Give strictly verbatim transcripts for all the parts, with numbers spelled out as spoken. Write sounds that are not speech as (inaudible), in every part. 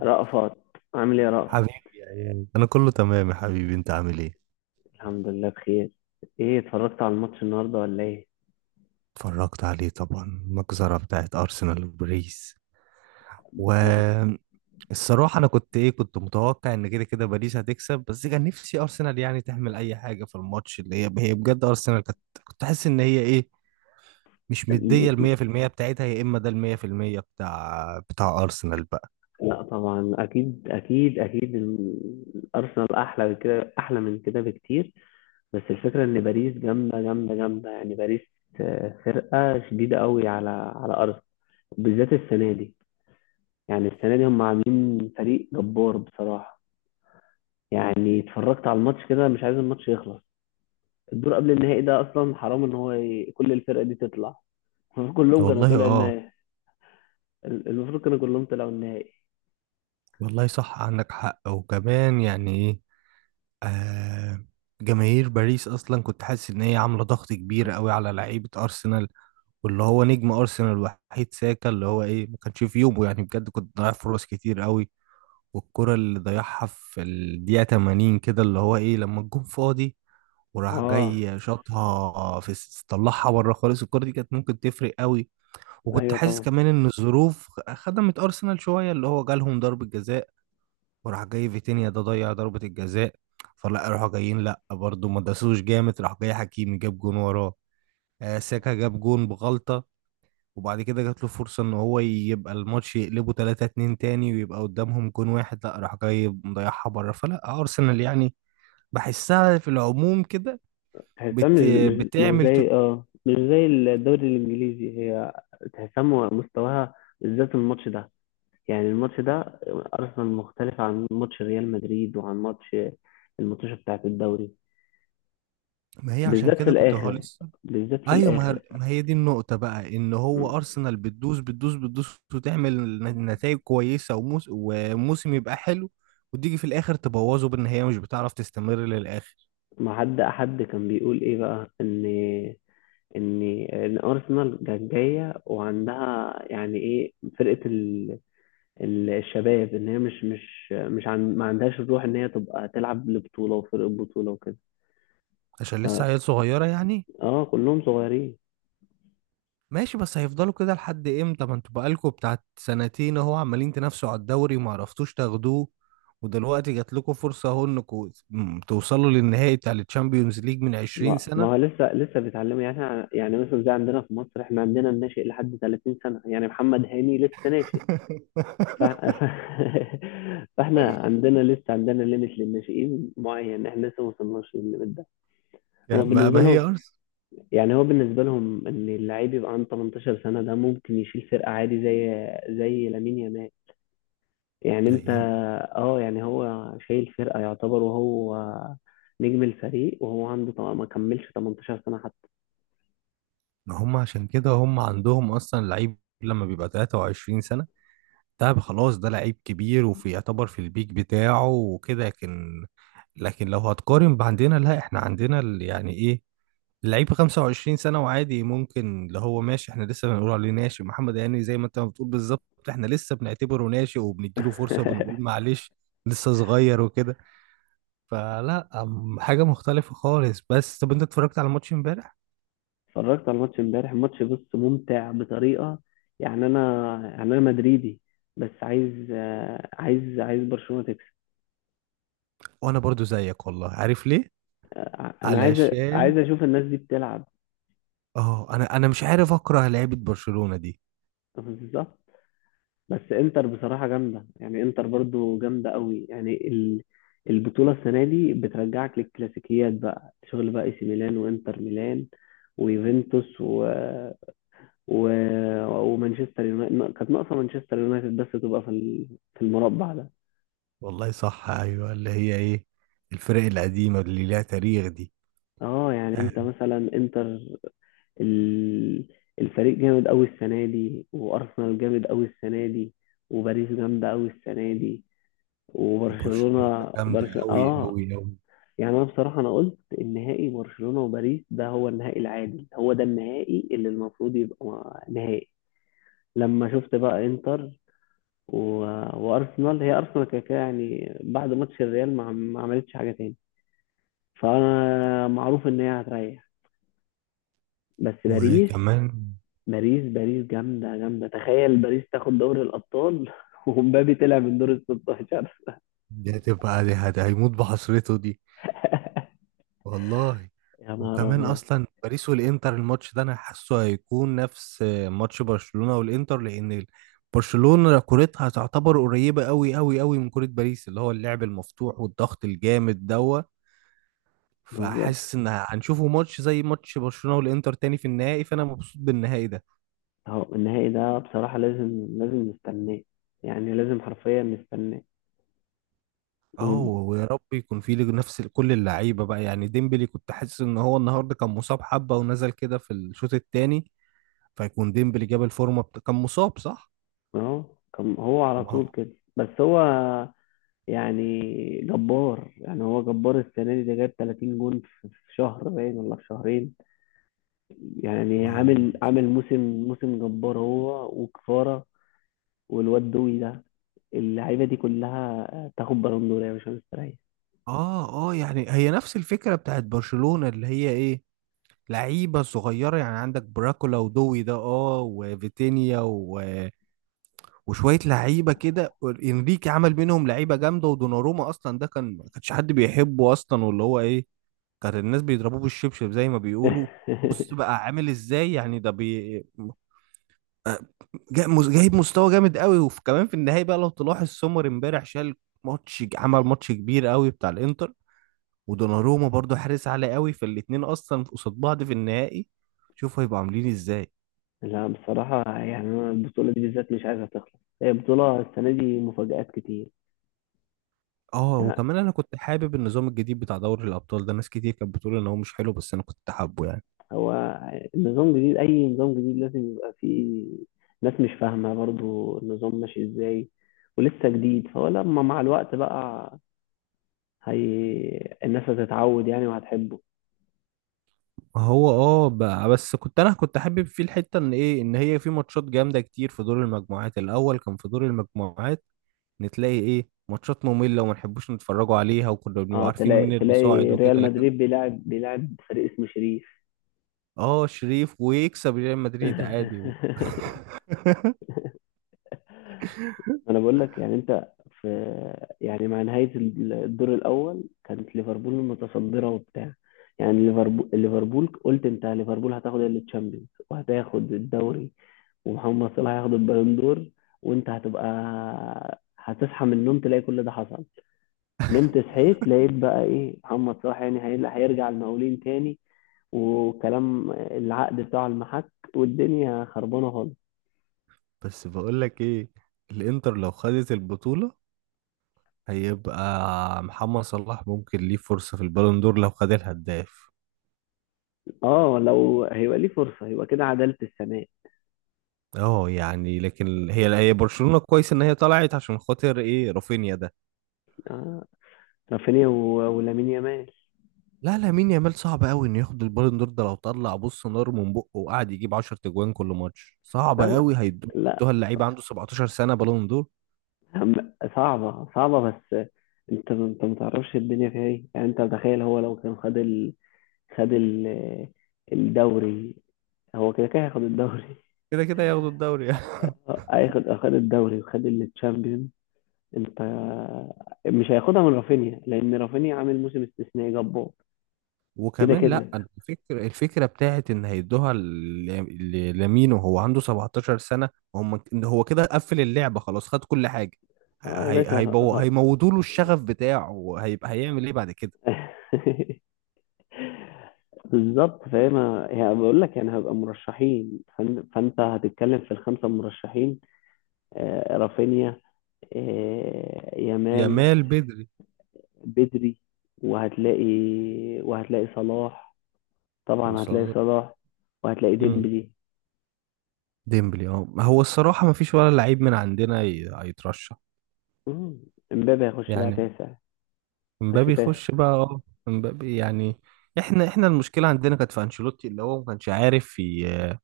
رأفت، عامل ايه يا رأفت؟ حبيبي يا اياد، انا كله تمام يا حبيبي. انت عامل ايه؟ الحمد لله بخير. ايه، اتفرجت على الماتش النهارده ولا ايه؟ اتفرجت عليه طبعا، المجزرة بتاعت ارسنال وباريس. والصراحة انا كنت ايه كنت متوقع ان كده كده باريس هتكسب، بس كان نفسي ارسنال يعني تعمل اي حاجة في الماتش، اللي هي هي بجد ارسنال كانت، كنت حاسس ان هي ايه مش مدية ال مية في المية بتاعتها، يا اما ده ال مية في المية بتاع بتاع ارسنال بقى. لا طبعا، اكيد اكيد اكيد ال- الارسنال احلى من كده، احلى من كده بكتير. بس الفكره ان باريس جامده جامده جامده، يعني باريس آه، فرقه شديده قوي على على ارسنال، بالذات السنه دي. يعني السنه دي هم عاملين فريق جبار بصراحه. يعني اتفرجت على الماتش كده مش عايز الماتش يخلص. الدور قبل النهائي ده اصلا حرام ان هو ي- كل الفرق دي تطلع. المفروض كلهم كانوا والله، طلعوا اه. النهائي. ال- المفروض كانوا كلهم طلعوا النهائي. والله صح، عندك حق. وكمان يعني ايه آه، جماهير باريس اصلا كنت حاسس ان هي عامله ضغط كبير قوي على لعيبه ارسنال، واللي هو نجم ارسنال الوحيد ساكا، اللي هو ايه ما كانش في يومه، يعني بجد كنت ضيع فرص كتير قوي. والكره اللي ضيعها في الدقيقه تمانين كده، اللي هو ايه لما الجون فاضي، وراح اه، جاي شاطها في الس- طلعها بره خالص. الكره دي كانت ممكن تفرق قوي. وكنت ايوه حاسس طبعا. كمان ان الظروف خدمت ارسنال شويه، اللي هو جالهم ضربه جزاء، وراح جاي فيتينيا ده ضيع ضربة الجزاء، فلا راحوا جايين، لا برضه ما داسوش جامد، راح جاي حكيمي جاب جون وراه. آه، ساكا جاب جون بغلطة، وبعد كده جات له فرصة ان هو يبقى الماتش يقلبه تلاتة اتنين تاني، ويبقى قدامهم جون واحد، لا راح جاي مضيعها بره. فلا ارسنال يعني بحسها في العموم كده. تحسها مش بت... مش مش بتعمل ت... زي اه مش زي الدوري الانجليزي، هي تحسها م- مستواها، بالذات الماتش ده. يعني الماتش ده، ارسنال مختلف عن ماتش ريال مدريد وعن ماتش، الماتشات بتاعت الدوري. ما هي عشان بالذات في كده كنت هو الاخر، لسه. بالذات في ايوه، ما الاخر. هي ما هي دي النقطة بقى، ان م- هو ارسنال بتدوس بتدوس بتدوس وتعمل نتائج كويسة، وموس وموسم يبقى حلو، وتيجي في الاخر تبوظه بان هي مش بتعرف تستمر للاخر. ما حد حد كان بيقول ايه بقى ان ان ان ارسنال كانت جايه وعندها، يعني ايه، فرقه ال- الشباب، ان هي مش مش مش عن ما عندهاش الروح ان هي تبقى تلعب لبطوله وفرق بطوله وكده. عشان لسه ف عيال صغيرة يعني. اه، كلهم صغيرين. ماشي، بس هيفضلوا كده لحد امتى؟ ما انتوا بقالكوا بتاعت سنتين اهو عمالين تنافسوا على الدوري وما عرفتوش تاخدوه، ودلوقتي جات لكم فرصة اهو انكم توصلوا للنهائي بتاع الشامبيونز ليج من عشرين ما ما هو سنة. لسه لسه بيتعلموا يعني. إحنا- يعني مثلا زي عندنا في مصر، احنا عندنا الناشئ لحد ثلاثين سنه، يعني محمد هاني لسه ناشئ. (laughs) ف... ف... (laughs) فاحنا عندنا لسه عندنا ليميت للناشئين معين، احنا لسه ما وصلناش للليميت ده. هو يعني ما بالنسبه ما هي لهم، ارسنال. يعني هو بالنسبه لهم ان اللعيب يبقى عنده تمنتاشر سنه، ده ممكن يشيل فرقه عادي زي زي لامين يامال. يعني انت اه يعني هو شايل فرقة يعتبر، وهو نجم الفريق، وهو عنده طبعا ما كملش تمنتاشر سنة حتى. ما هم عشان كده هم عندهم اصلا لعيب لما بيبقى تلاتة وعشرين سنة، ده خلاص ده لعيب كبير وفي يعتبر في البيك بتاعه وكده. لكن لكن لو هتقارن بعندنا، لا احنا عندنا ال- يعني ايه اللعيب خمسة وعشرين سنة وعادي، ممكن اللي هو ماشي احنا لسه بنقول عليه ناشئ، محمد هاني زي ما انت ما بتقول بالظبط. احنا لسه بنعتبره ناشئ وبنديله فرصة وبنقول (laughs) معلش، لسه صغير وكده. فلا أم- حاجة مختلفة خالص. بس طب انت اتفرجت على ماتش امبارح؟ اتفرجت على الماتش امبارح، الماتش بص ممتع بطريقة. يعني انا يعني انا مدريدي، بس عايز آه، عايز عايز برشلونة تكسب. وانا برضو زيك والله، عارف ليه؟ آه، انا عايز علشان عايز اشوف الناس دي بتلعب. اه، انا انا مش عارف اكره لعيبه برشلونه دي. (laughs) بالظبط. بس انتر بصراحة جامدة، يعني انتر برضو جامدة قوي. يعني ال- البطولة السنة دي بترجعك للكلاسيكيات، بقى شغل بقى اي سي ميلان وانتر ميلان ويوفنتوس و... و... ومانشستر يونايتد كانت ناقصة، مانشستر يونايتد بس تبقى في ال- في المربع ده. والله صح، ايوه، اللي هي ايه الفرق القديمه اللي ليها تاريخ دي. اه، يعني آه، انت مثلا انتر. ال... الفريق جامد قوي السنة دي، وارسنال جامد قوي السنة دي، وباريس جامدة قوي السنة دي، برشلونه وبرشلونة. جامده برش... قوي اه قوي قوي. يعني انا بصراحه، انا قلت النهائي برشلونه وباريس، ده هو النهائي العادل، هو ده النهائي اللي المفروض يبقى. م- نهائي. لما شفت بقى انتر و... وارسنال، هي ارسنال كده كده، يعني بعد ماتش الريال ما, ما عملتش حاجه تاني، فانا معروف ان هي هتريح. بس باريس، وكمان باريس باريس جامده جامده، تخيل باريس تاخد دوري الابطال. (laughs) ومبابي طلع من دور ال ستاشر. دي هتبقى دي هت- هيموت بحسرته دي (laughs) والله. يا نهار وكمان ابيض، اصلا باريس والانتر الماتش ده انا حاسه هيكون نفس ماتش برشلونه والانتر، لان برشلونه كورتها تعتبر قريبه قوي قوي قوي من كوره باريس، اللي هو اللعب المفتوح والضغط الجامد دوت. بالظبط. فحاسس ان هنشوفه ماتش زي ماتش برشلونة والانتر تاني في النهائي، فانا مبسوط بالنهائي ده. اهو النهائي ده بصراحة لازم لازم نستناه، يعني لازم حرفيا نستناه. اه، وهم- ويا رب يكون فيه نفس ال- كل اللعيبه بقى. يعني ديمبلي كنت حاسس ان هو النهارده كان مصاب حبه ونزل كده في الشوط التاني، فيكون ديمبلي جاب الفورمه بتا... كان مصاب صح؟ اهو كان هو على ما طول هو كده، بس هو يعني جبار، يعني هو جبار السنة دي، ده جاب تلاتين جون في في شهر باين ولا في شهرين. يعني ما هو عامل مش عامل عارف. موسم، موسم جبار هو، وكفارة. والواد دوي ده، اللعيبة دي كلها آه، تاخد بالون دور يا باشا، مستريح. اه، اه، يعني هي نفس الفكره بتاعت برشلونة، اللي هي ايه لعيبه صغيره. يعني عندك براكولا ودوي ده، اه، وفيتينيا و وشويه لعيبه كده. انريكي عمل منهم لعيبه جامده، ودوناروما اصلا ده كان ما كانش حد بيحبه اصلا، واللي هو ايه كان الناس بيضربوه بالشبشب زي ما بيقولوا. بص (laughs) بقى عامل ازاي. يعني ده بي آه، جا- مز- جايب مستوى جامد قوي، وكمان في النهايه بقى لو تلاحظ سومر امبارح شال ماتش، عمل ماتش كبير قوي بتاع الانتر. ودوناروما برضو حارس عالي قوي، فالاتنين اصلا قصاد بعض في النهائي، شوفوا هيبقوا عاملين ازاي. لا، بصراحة يعني أنا البطولة دي بالذات مش عايزها تخلص، هي بطولة السنة دي مفاجآت كتير. اه، يعني وكمان انا كنت حابب النظام الجديد بتاع دوري الابطال ده، ناس كتير كانت بتقول ان هو مش حلو، بس انا كنت حابه يعني. هو النظام جديد، أي نظام جديد لازم يبقى فيه ناس مش فاهمة برضو النظام ماشي إزاي، ولسه جديد. فهو لما مع الوقت بقى، هي الناس هتتعود يعني، وهتحبه. هو اه بقى، بس كنت انا كنت حابب فيه الحته ان ايه ان هي في ماتشات جامده كتير. في دور المجموعات الاول، كان في دور المجموعات نتلاقي ايه ماتشات ممله وما نحبوش نتفرجوا عليها، وكنا بنبقى اه، عارفين مين تلاقي اللي صاعد تلاقي وكده. ريال لكن مدريد بيلعب بيلعب فريق اسمه شريف. اه، شريف ويكسب ريال مدريد عادي و... (laughs) (laughs) ما انا بقول لك، يعني انت في يعني مع نهاية الدور الاول كانت ليفربول متصدرة وبتاع. يعني ليفربول ليفربول قلت انت ليفربول هتاخد التشامبيونز وهتاخد الدوري، ومحمد صلاح هياخد البالون دور، وانت هتبقى هتصحى من النوم تلاقي كل ده حصل. نمت صحيت لقيت بقى ايه، محمد صلاح يعني هي- هيرجع المقاولين تاني، وكلام العقد بتاعه المحك، والدنيا خربانه خالص. بس بقول لك ايه، الانتر لو خدت البطوله هيبقى محمد صلاح ممكن ليه فرصة في البالون دور لو خد الهداف. اه، لو هيبقى ليه فرصه يبقى كده عداله السنه. اه يعني، لكن هي هي برشلونة كويس ان هي طلعت عشان خاطر ايه رافينيا ده. آه، رافينيا و- ولامين يامال. لا، لامين يامال صعب قوي انه ياخد البالون دور ده. لو طلع بص نار من بقه وقعد يجيب عشرة تجوان كل ماتش، صعب لا، ما- قوي لا، هيدوها اللعيبة عنده سبعتاشر سنة بالون دور. هم- صعبة صعبة. بس انت انت ما تعرفش الدنيا فيها ايه، يعني انت تخيل، هو لو كان خد ال... خد ال... الدوري، هو كده كده هياخد الدوري. كده كده ياخدوا الدوري. (laughs) (laughs) اه، هياخد خد الدوري وخد التشامبيون، انت مش هياخدها من رافينيا، لان رافينيا عامل موسم استثنائي جبار. كده وكمان لا، كده، أنا الفكرة الفكرة بتاعت ان هيدوها ل- ل- لمين وهو عنده سبعتاشر سنة. هم هو كده قفل اللعبة، خلاص خد كل حاجة. اه يا هي باشا، هيبو اه. هيموتوا له الشغف بتاعه، وهيبقى هيعمل ايه بعد كده. (laughs) بالضبط، فهي ما هي باقول لك، يعني هيبقى مرشحين، فأن فأنت هتتكلم في الخمسة مرشحين، آآ رافينيا، آآ يامال، يامال بدري. بدري، وهتلاقي وهتلاقي صلاح، طبعًا هتلاقي وصل. صلاح، وهتلاقي امم ديمبلي، ديمبلي اه، هو الصراحة ما فيش ولا لعيب من عندنا ي- هيترشح. إمم، إمبابي هيخش بقى يعني تاسع، هيخش امبابي تاسع. يخش بقى اه. امبابي يعني، احنا احنا المشكلة عندنا كانت في انشيلوتي، اللي هو ما كانش عارف ي-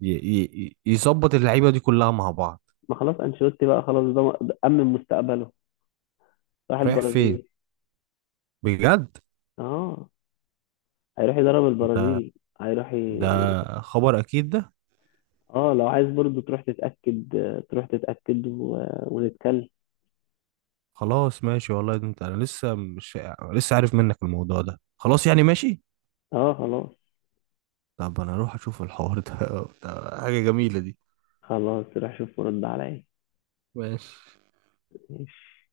ي- ي- يظبط اللعيبة دي كلها مع بعض. ما خلاص، أنشيلوتي بقى خلاص، ده م أمِّن مستقبله، راح رايح فين البرازيل. بجد؟ آه، هيروح يدرب ده البرازيل. هيروح ي ده خبر اكيد ده؟ اه لو عايز برضو تروح تتأكد، آه، تروح تتأكد و... ونتكلم. خلاص ماشي والله، ده انت انا لسه مش لسه عارف منك الموضوع ده. خلاص يعني، ماشي. اه، خلاص طب انا اروح اشوف الحوار ده، (laughs) ده حاجة جميلة دي. خلاص، روح شوف ورد عليا. ماشي ماشي.